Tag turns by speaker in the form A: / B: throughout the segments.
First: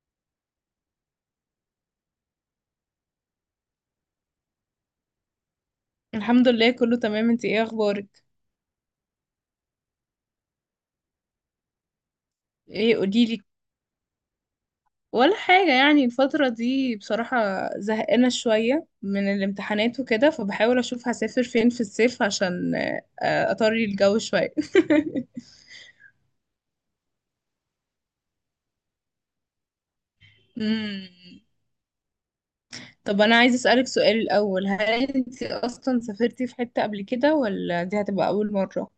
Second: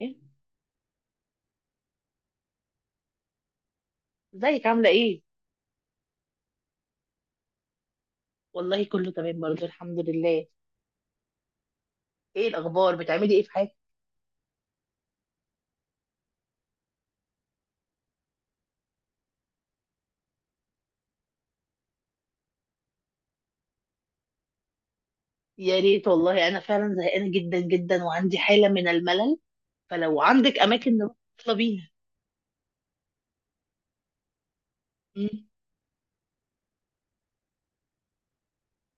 A: إيه؟ ازيك عاملة ايه؟
B: الحمد لله كله تمام. انت ايه اخبارك؟
A: والله كله تمام برضه الحمد لله. ايه الأخبار
B: ايه
A: بتعملي
B: قوليلي.
A: ايه في حياتك؟
B: ولا حاجة يعني الفترة دي بصراحة زهقانة شوية من الامتحانات وكده، فبحاول اشوف هسافر فين في الصيف عشان اطري الجو شوية.
A: يا ريت والله أنا فعلا زهقانة جدا جدا وعندي حالة من الملل، فلو عندك أماكن
B: مم.
A: نروح يلا بينا.
B: طب انا عايزة اسألك سؤال الاول: هل انت
A: مم.
B: اصلا سافرتي في حتة قبل كده، ولا دي هتبقى اول مرة؟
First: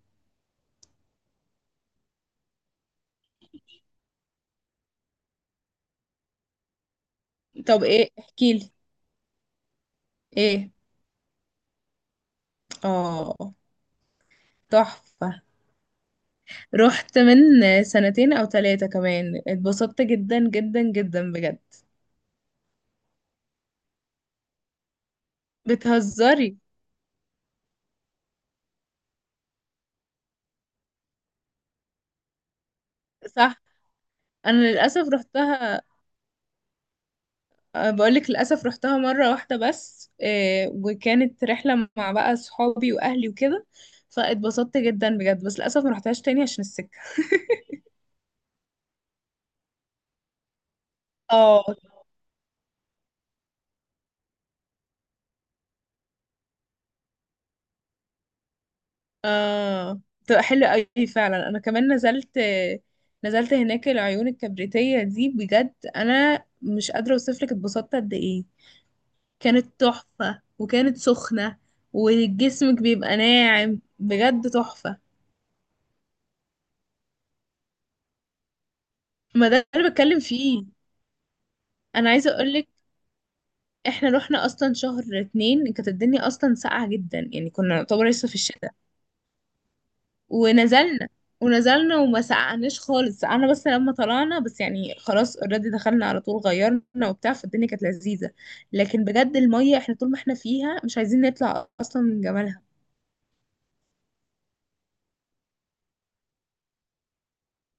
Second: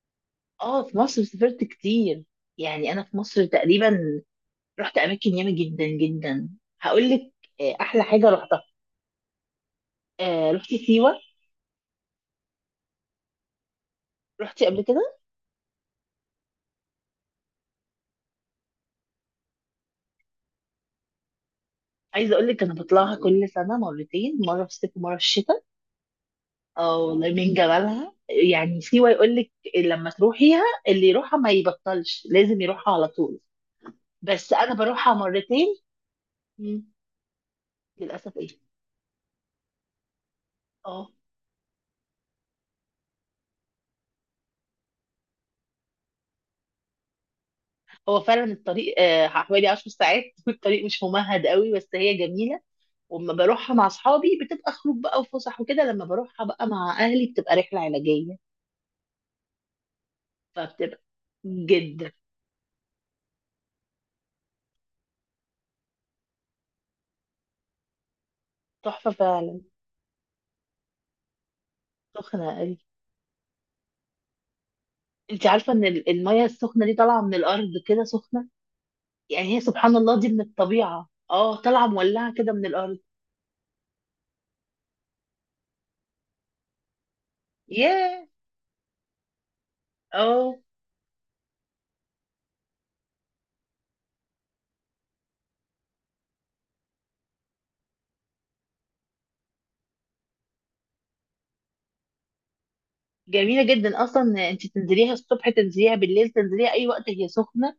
A: اه في مصر سافرت كتير. يعني أنا في مصر تقريبا رحت أماكن ياما جدا جدا. هقول لك،
B: طب
A: أحلى
B: ايه
A: حاجة رحتها،
B: احكيلي.
A: رحت
B: ايه.
A: سيوة.
B: اه.
A: رحتي قبل كده؟
B: تحفة. رحت من سنتين او ثلاثة كمان، اتبسطت جدا جدا جدا بجد.
A: عايزة أقول لك أنا بطلعها كل سنة مرتين، مرة في الصيف ومرة في الشتاء.
B: بتهزري.
A: اه والله من جمالها، يعني سيوة يقول لك لما تروحيها اللي يروحها ما يبطلش، لازم يروحها على طول.
B: صح.
A: بس
B: انا
A: انا
B: للاسف
A: بروحها مرتين.
B: رحتها.
A: مم.
B: بقولك
A: للاسف ايه؟
B: للاسف رحتها مرة واحدة بس،
A: اه.
B: وكانت رحلة مع بقى صحابي واهلي وكده. فاتبسطت جدا بجد، بس للاسف ما رحتهاش تاني عشان السكة.
A: هو فعلا الطريق حوالي 10 ساعات والطريق مش ممهد
B: اه.
A: قوي بس هي جميله. واما بروحها مع اصحابي بتبقى خروج بقى وفسح وكده، لما بروحها بقى مع اهلي بتبقى رحله علاجيه.
B: اه بتبقى حلوة
A: فبتبقى
B: قوي فعلا. انا كمان
A: جدا
B: نزلت، نزلت هناك العيون الكبريتية دي. بجد انا مش قادرة اوصفلك اتبسطت قد ايه.
A: تحفه فعلا.
B: كانت تحفة وكانت سخنة،
A: سخنه قوي.
B: وجسمك بيبقى ناعم بجد تحفة.
A: انت عارفه ان الميه السخنه دي طالعه من الارض كده سخنه.
B: ما
A: يعني هي
B: ده اللي
A: سبحان الله
B: بتكلم
A: دي من
B: فيه.
A: الطبيعة، اه، طالعة
B: انا عايزة
A: مولعة كده من
B: اقولك
A: الأرض.
B: احنا رحنا اصلا شهر اتنين، كانت الدنيا اصلا ساقعة جدا، يعني كنا نعتبر
A: ياه.
B: لسه في الشتاء.
A: اه.
B: ونزلنا ونزلنا وما سقعناش خالص، سقعنا بس لما طلعنا، بس يعني خلاص اوريدي دخلنا على طول غيرنا وبتاع، فالدنيا كانت لذيذة. لكن بجد المية احنا طول ما احنا فيها مش عايزين نطلع اصلا من جمالها.
A: جميلة جدا أصلا، أنت تنزليها الصبح تنزليها بالليل تنزليها أي وقت هي سخنة،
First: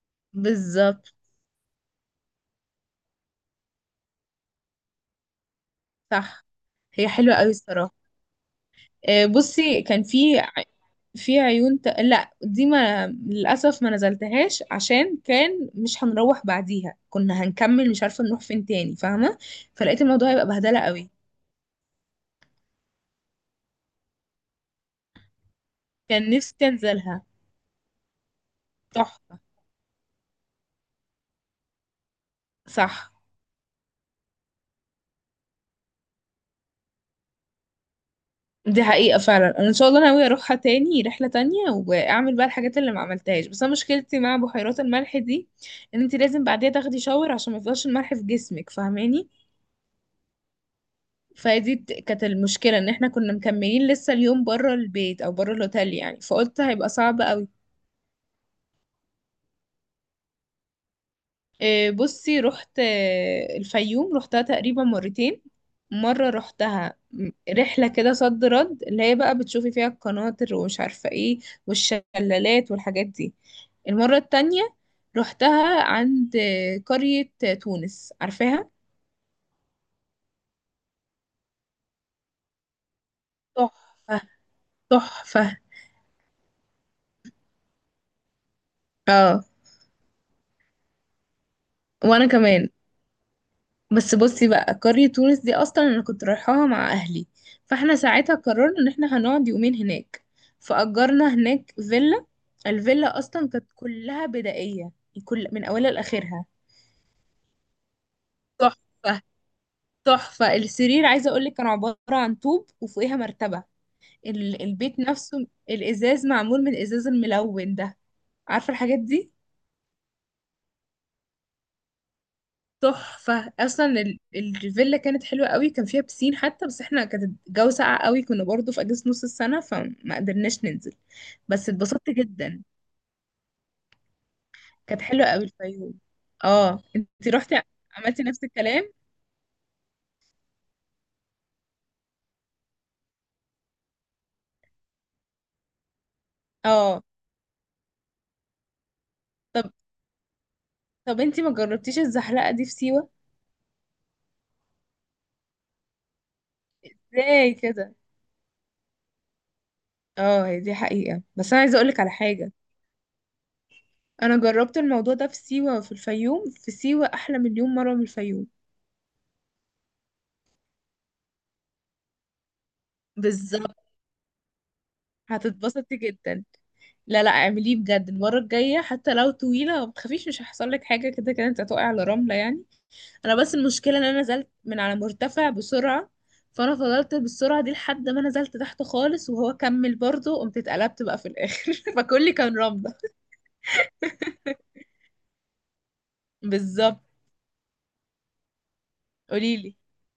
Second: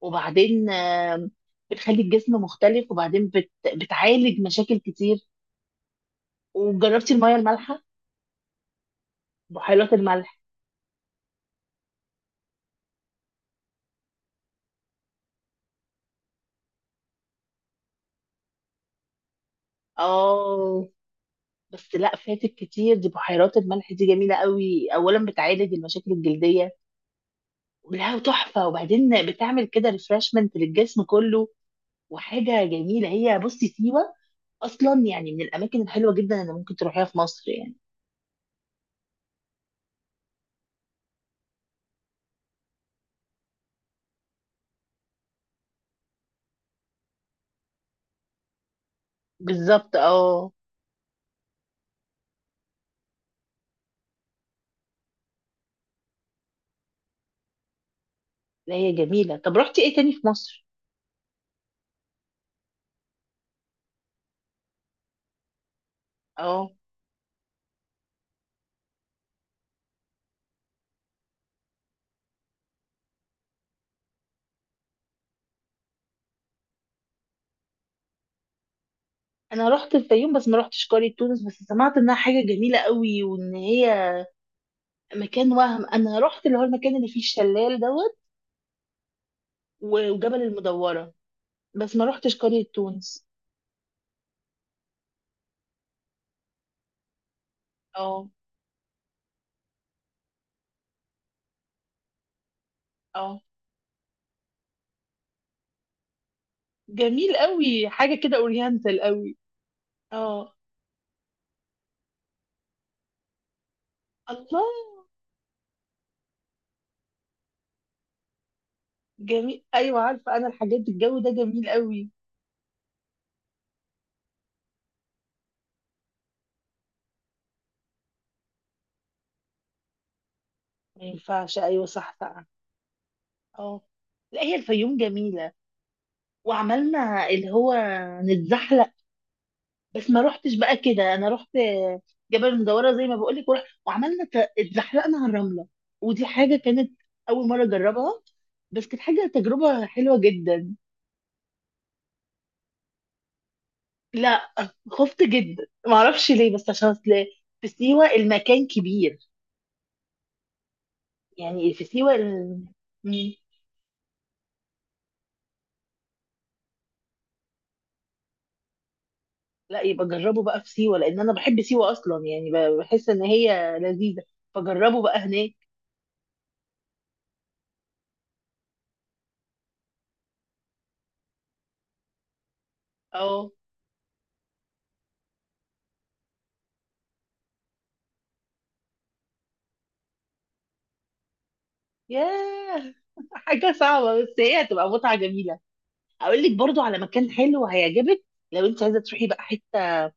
A: وبعدين
B: بالظبط.
A: بتخلي الجسم مختلف، وبعدين بتعالج مشاكل كتير.
B: صح. هي
A: وجربتي المية
B: حلوة قوي
A: المالحة؟
B: الصراحة. بصي
A: بحيرات
B: كان
A: الملح.
B: في في عيون لا، دي ما للأسف ما نزلتهاش عشان كان مش هنروح بعديها، كنا هنكمل مش عارفة نروح فين تاني فاهمة. فلقيت الموضوع هيبقى بهدلة
A: اه.
B: قوي.
A: بس لا، فاتك كتير، دي بحيرات الملح دي جميلة قوي، أولا بتعالج المشاكل
B: كان نفسي
A: الجلدية.
B: انزلها.
A: لا تحفة، وبعدين
B: تحفة.
A: بتعمل كده ريفرشمنت للجسم كله. وحاجه جميله
B: صح.
A: هي، بصي سيوه اصلا يعني من الاماكن الحلوه جدا اللي ممكن تروحيها في مصر يعني.
B: دي حقيقة فعلا. أنا إن شاء الله ناوية أروحها تاني رحلة تانية وأعمل بقى الحاجات اللي ما عملتهاش. بس أنا مشكلتي مع بحيرات الملح دي إن أنت لازم بعديها تاخدي شاور عشان ما يفضلش الملح في جسمك فاهماني.
A: بالظبط اه.
B: فدي كانت المشكلة ان احنا كنا مكملين لسه اليوم بره البيت او بره الاوتيل، يعني فقلت هيبقى صعب قوي.
A: لا هي جميله. طب رحتي ايه تاني في مصر؟
B: إيه، بصي رحت الفيوم، رحتها تقريبا مرتين. مرة
A: اه
B: رحتها رحلة كده صد رد، اللي هي بقى بتشوفي فيها القناطر ومش عارفة ايه، والشلالات والحاجات دي. المرة التانية رحتها عند قرية تونس، عارفاها؟
A: انا رحت الفيوم بس ما رحتش قريه تونس، بس سمعت انها حاجه جميله قوي وان
B: تحفة.
A: هي مكان
B: تحفة.
A: وهم. انا رحت اللي هو المكان اللي فيه الشلال دوت
B: اه
A: وجبل المدوره، بس ما
B: وانا
A: رحتش قريه
B: كمان.
A: تونس.
B: بس بصي بقى قرية تونس دي أصلا أنا كنت رايحاها مع أهلي، فاحنا
A: اه.
B: ساعتها قررنا إن احنا هنقعد يومين هناك. فأجرنا هناك فيلا. الفيلا
A: اه.
B: أصلا كانت كلها بدائية، كل من أولها لآخرها.
A: جميل قوي، حاجه كده اورينتال
B: تحفة.
A: قوي. اه.
B: تحفة السرير عايزة أقولك كان عبارة عن طوب وفوقيها مرتبة.
A: الله.
B: البيت نفسه الإزاز معمول من الإزاز الملون ده، عارفة الحاجات دي؟
A: جميل، ايوه عارفه انا الحاجات دي، الجو ده جميل قوي.
B: تحفة. اصلا الفيلا كانت حلوة قوي، كان فيها بسين حتى، بس احنا كانت الجو ساقع قوي، كنا برضو في اجازة نص السنة فما قدرناش ننزل.
A: ما ينفعش،
B: بس
A: ايوه
B: اتبسطت
A: صح بقى.
B: جدا.
A: اه. لا هي الفيوم
B: كانت حلوة قوي
A: جميله.
B: الفيوم. اه
A: وعملنا
B: انتي
A: اللي
B: رحتي،
A: هو
B: عملتي نفس
A: نتزحلق،
B: الكلام.
A: بس ما روحتش بقى كده. انا رحت جبل المدوره زي ما بقول لك، وعملنا اتزحلقنا على الرمله، ودي حاجه كانت
B: اه.
A: اول مره اجربها، بس كانت حاجه
B: طب
A: تجربه حلوه جدا.
B: طب انتي ما جربتيش الزحلقة دي في سيوة؟
A: لا خفت جدا، ما اعرفش ليه، بس عشان اصل
B: ازاي
A: في
B: كده.
A: سيوه المكان كبير،
B: اه هي دي حقيقة، بس انا
A: يعني
B: عايزة
A: في
B: اقولك على
A: سيوه
B: حاجة. انا جربت الموضوع ده في سيوة وفي الفيوم، في سيوة احلى مليون مرة من الفيوم.
A: لا يبقى جربه بقى في سيوة، لأن أنا بحب سيوة أصلا، يعني بحس إن هي
B: بالظبط.
A: لذيذة، فجربه بقى هناك.
B: هتتبسطي جدا. لا لا اعمليه بجد المرة الجاية، حتى لو طويلة ما تخافيش مش هيحصل لك حاجة، كده كده انت هتقعي على رملة يعني. انا
A: أه.
B: بس المشكلة ان انا نزلت من على مرتفع بسرعة، فانا فضلت بالسرعة دي لحد ما نزلت تحت خالص وهو كمل برضه، قمت اتقلبت بقى في الاخر فكلي كان
A: ياه
B: رملة.
A: حاجة صعبة بس هي هتبقى متعة جميلة. أقول لك برضو على
B: بالظبط.
A: مكان حلو هيعجبك، لو أنت عايزة تروحي بقى
B: قوليلي.
A: حتة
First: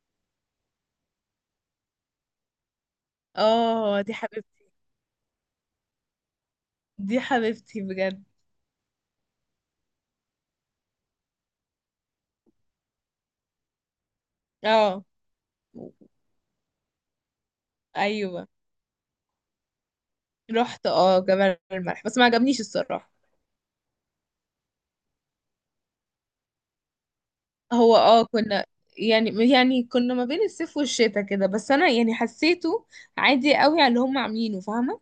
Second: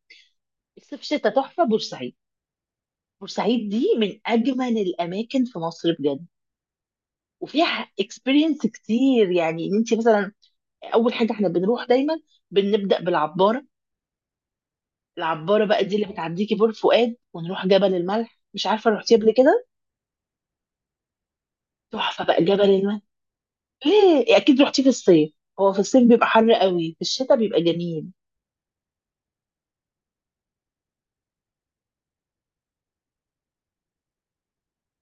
A: الصيف شتاء تحفة، بورسعيد. بورسعيد دي
B: اه دي
A: من
B: حبيبتي،
A: أجمل الأماكن في مصر بجد،
B: دي حبيبتي
A: وفيها
B: بجد.
A: اكسبيرينس كتير، يعني ان انت مثلا اول حاجه احنا بنروح دايما بنبدا بالعباره.
B: اه،
A: العباره بقى دي اللي بتعديكي بور فؤاد، ونروح جبل الملح،
B: ايوه
A: مش عارفه رحتي قبل كده.
B: رحت اه جبل الملح بس
A: تحفه
B: ما
A: بقى
B: عجبنيش
A: جبل المن.
B: الصراحة.
A: ليه، اكيد رحتي في الصيف. هو في الصيف بيبقى حر قوي، في الشتاء بيبقى
B: هو
A: جميل.
B: اه كنا، يعني كنا ما بين الصيف والشتاء كده، بس انا يعني حسيته عادي قوي على اللي هم عاملينه فاهمه.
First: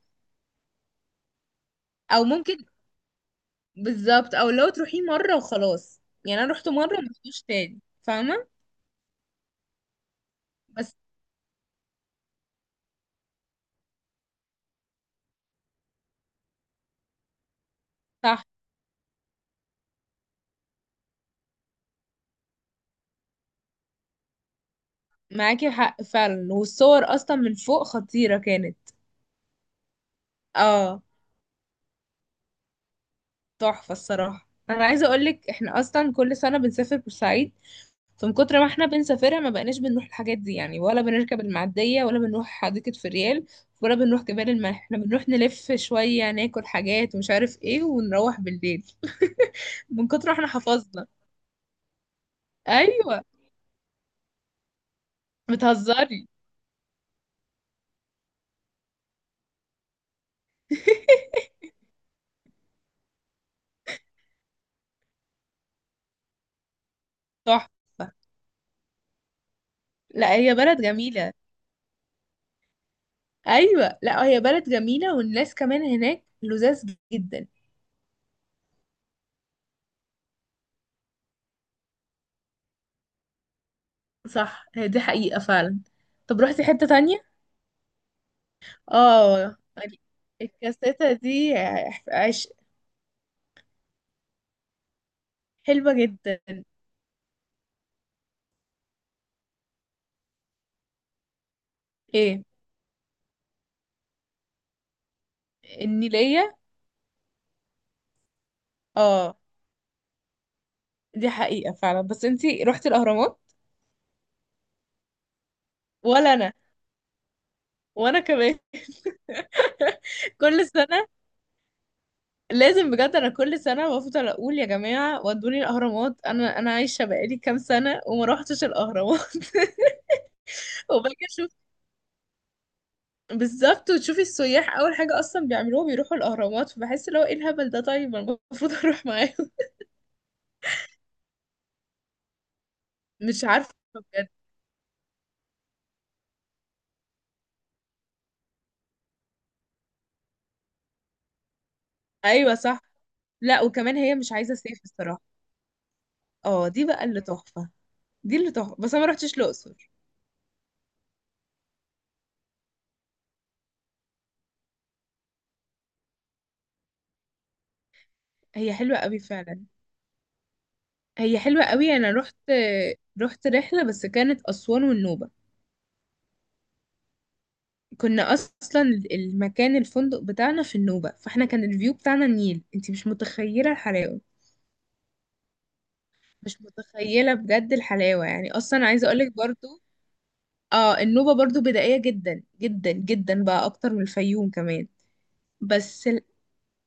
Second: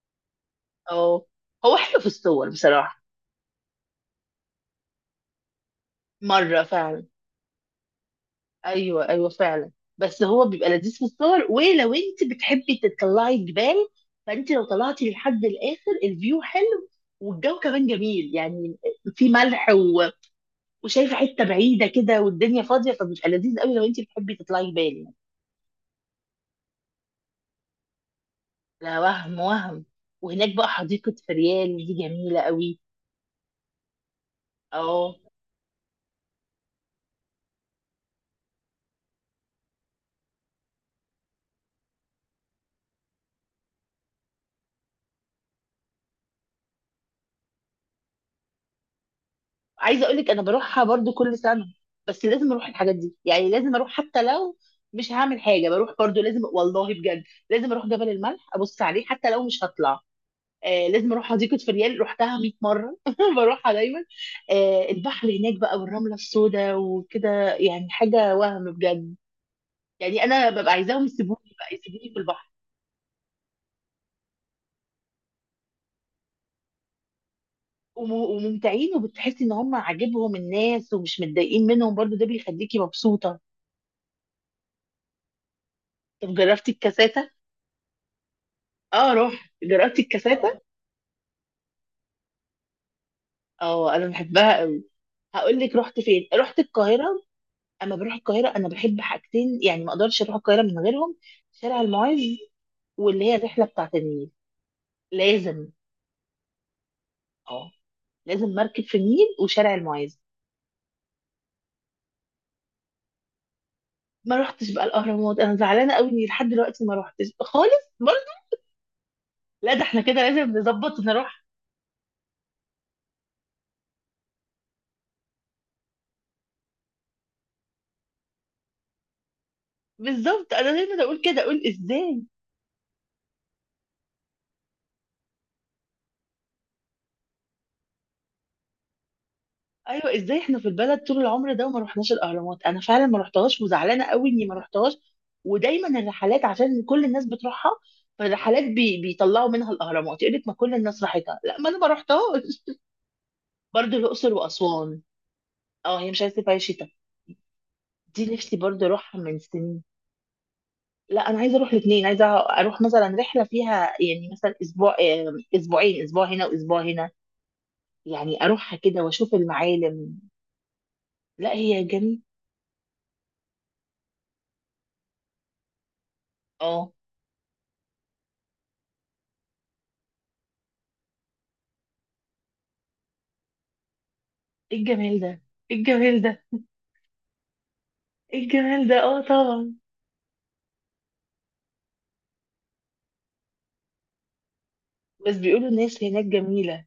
A: اه. هو حلو في
B: او
A: الصور
B: ممكن،
A: بصراحه.
B: بالظبط. او لو تروحيه مره وخلاص، يعني انا
A: مره
B: رحت مره
A: فعلا.
B: وما رحتوش تاني فاهمه.
A: ايوه ايوه فعلا. بس هو بيبقى لذيذ
B: بس.
A: في الصور، ولو انت بتحبي تطلعي الجبال، فانت لو طلعتي لحد الاخر الفيو حلو، والجو كمان جميل
B: صح.
A: يعني. في ملح وشايفه حته بعيده كده والدنيا فاضيه، فبيبقى لذيذ قوي لو انت بتحبي تطلعي جبال يعني.
B: معاكي حق فعلا، والصور اصلا من فوق خطيره كانت.
A: لا وهم وهم. وهناك بقى
B: اه.
A: حديقة فريال دي جميلة قوي.
B: تحفة الصراحة. انا عايزة
A: اه.
B: اقولك احنا اصلا كل سنة بنسافر بورسعيد، فمن كتر ما احنا بنسافرها ما بقناش بنروح الحاجات دي يعني، ولا بنركب المعدية، ولا بنروح حديقة فريال، ولا بنروح جبال الملح. احنا بنروح نلف شوية ناكل حاجات ومش عارف ايه، ونروح بالليل
A: عايزه
B: من
A: اقول
B: كتر
A: لك
B: ما
A: انا
B: احنا
A: بروحها
B: حفظنا.
A: برضو كل سنه، بس لازم اروح الحاجات دي،
B: ايوه.
A: يعني لازم اروح حتى لو مش هعمل حاجه، بروح برضو
B: بتهزري.
A: لازم والله بجد. لازم اروح جبل الملح، ابص عليه حتى لو مش هطلع. لازم اروح حديقه فريال، رحتها 100 مره بروحها دايما. البحر هناك بقى، والرمله السوداء وكده،
B: تحفة.
A: يعني حاجه وهم بجد. يعني
B: لا
A: انا
B: هي
A: ببقى
B: بلد
A: عايزاهم
B: جميلة.
A: يسيبوني بقى، يسيبوني في البحر.
B: ايوه لا هي بلد جميلة، والناس كمان هناك لذاذ جدا.
A: وممتعين، وبتحسي ان هم عاجبهم الناس ومش متضايقين منهم، برضو ده بيخليكي مبسوطه.
B: صح، هي دي حقيقة فعلا.
A: طب
B: طب روحتي
A: جربتي
B: حتة
A: الكاسات؟
B: تانية؟
A: اه رحت
B: اه
A: جربت الكاساتا.
B: الكاسيتة دي، عش...
A: اه انا بحبها قوي. هقول لك
B: حلوة
A: رحت فين،
B: جدا.
A: رحت القاهره. اما بروح القاهره انا بحب حاجتين، يعني ما اقدرش اروح القاهره من غيرهم، شارع المعز
B: ايه
A: واللي هي الرحله بتاعت النيل. لازم.
B: النيلية.
A: اه. لازم مركب في النيل
B: اه
A: وشارع المعز.
B: دي حقيقة فعلا. بس انتي روحتي الأهرامات؟
A: ما رحتش بقى الاهرامات، انا زعلانه قوي اني
B: ولا
A: لحد
B: أنا،
A: دلوقتي ما رحتش خالص برضه.
B: وأنا كمان.
A: لا ده احنا كده لازم
B: كل
A: نظبط
B: سنة،
A: نروح.
B: لازم بجد. أنا كل سنة بفضل أقول يا جماعة ودوني الأهرامات، أنا عايشة بقالي كام سنة وما روحتش الأهرامات
A: بالظبط، انا دايما اقول
B: وباجي
A: كده،
B: أشوف.
A: اقول ازاي،
B: بالظبط، وتشوفي السياح أول حاجة أصلا بيعملوها بيروحوا الأهرامات، فبحس اللي هو ايه الهبل ده، طيب أنا المفروض أروح معاهم.
A: ايوه ازاي احنا في البلد طول العمر ده وما رحناش الاهرامات. انا فعلا ما
B: مش
A: رحتهاش
B: عارفة
A: وزعلانه قوي
B: بجد.
A: اني ما رحتهاش. ودايما الرحلات عشان كل الناس بتروحها، فالرحلات بيطلعوا منها الاهرامات يقول لك، ما كل الناس راحتها. لا ما انا ما
B: ايوه
A: رحتهاش.
B: صح. لا
A: برضه
B: وكمان هي مش
A: الاقصر
B: عايزة صيف
A: واسوان.
B: الصراحة.
A: اه هي مش عايزه تبقى
B: اه دي
A: شتاء.
B: بقى اللي تحفة.
A: دي
B: دي اللي
A: نفسي
B: تحفة،
A: برضه
B: بس انا ما
A: اروحها
B: رحتش
A: من سنين.
B: الاقصر.
A: لا انا عايزه اروح الاثنين، عايزه اروح مثلا رحله فيها يعني مثلا اسبوع اسبوعين، اسبوع هنا واسبوع هنا، يعني
B: هي
A: اروحها
B: حلوة
A: كده
B: قوي
A: واشوف
B: فعلا.
A: المعالم.
B: هي
A: لا
B: حلوة
A: هي
B: قوي. انا
A: جميل.
B: رحت رحلة بس كانت اسوان والنوبة.
A: اه.
B: كنا اصلا المكان الفندق بتاعنا في النوبة، فاحنا كان الفيو بتاعنا النيل، انتي مش متخيلة الحلاوة.
A: ايه الجمال ده، ايه الجمال ده،
B: مش متخيلة بجد الحلاوة،
A: ايه
B: يعني اصلا
A: الجمال ده
B: عايزة
A: اه
B: اقولك
A: طبعا.
B: برضو. اه النوبة برضو بدائية جدا جدا جدا بقى اكتر من الفيوم كمان.
A: بس بيقولوا الناس
B: بس
A: هناك جميلة.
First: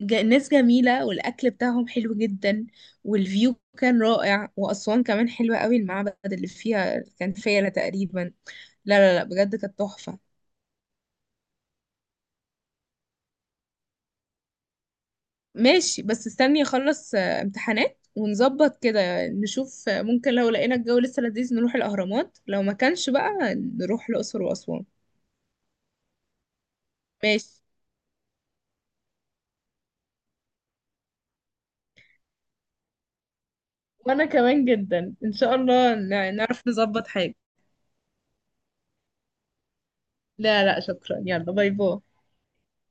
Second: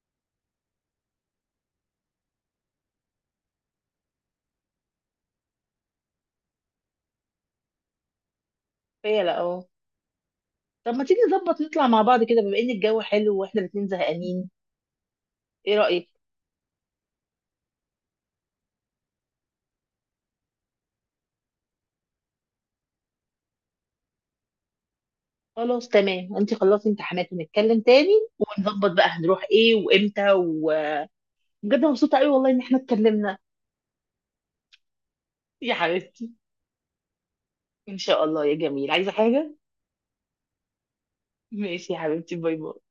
B: ناس جميلة والأكل بتاعهم حلو جدا، والفيو كان رائع، وأسوان كمان حلوة قوي، المعبد اللي فيها كان فيلة تقريبا. لا لا
A: فيا
B: لا
A: لا
B: بجد
A: اه.
B: كانت تحفة.
A: طب ما تيجي نظبط نطلع مع بعض كده، بما ان الجو حلو واحنا الاتنين زهقانين، ايه
B: ماشي،
A: رأيك؟
B: بس استني أخلص امتحانات، ونظبط كده نشوف ممكن لو لقينا الجو لسه لذيذ نروح الأهرامات، لو ما كانش بقى نروح الأقصر وأسوان.
A: خلاص تمام، انت خلصتي امتحانات
B: ماشي.
A: ونتكلم تاني، ونظبط بقى هنروح ايه وامتى. وبجد مبسوطة قوي والله ان احنا اتكلمنا
B: وأنا كمان جدا إن شاء
A: يا
B: الله
A: حبيبتي.
B: نعرف نظبط حاجة.
A: ان شاء الله يا جميل، عايزة حاجة؟
B: لا لا شكرا، يلا باي
A: ماشي يا
B: باي.
A: حبيبتي، باي باي.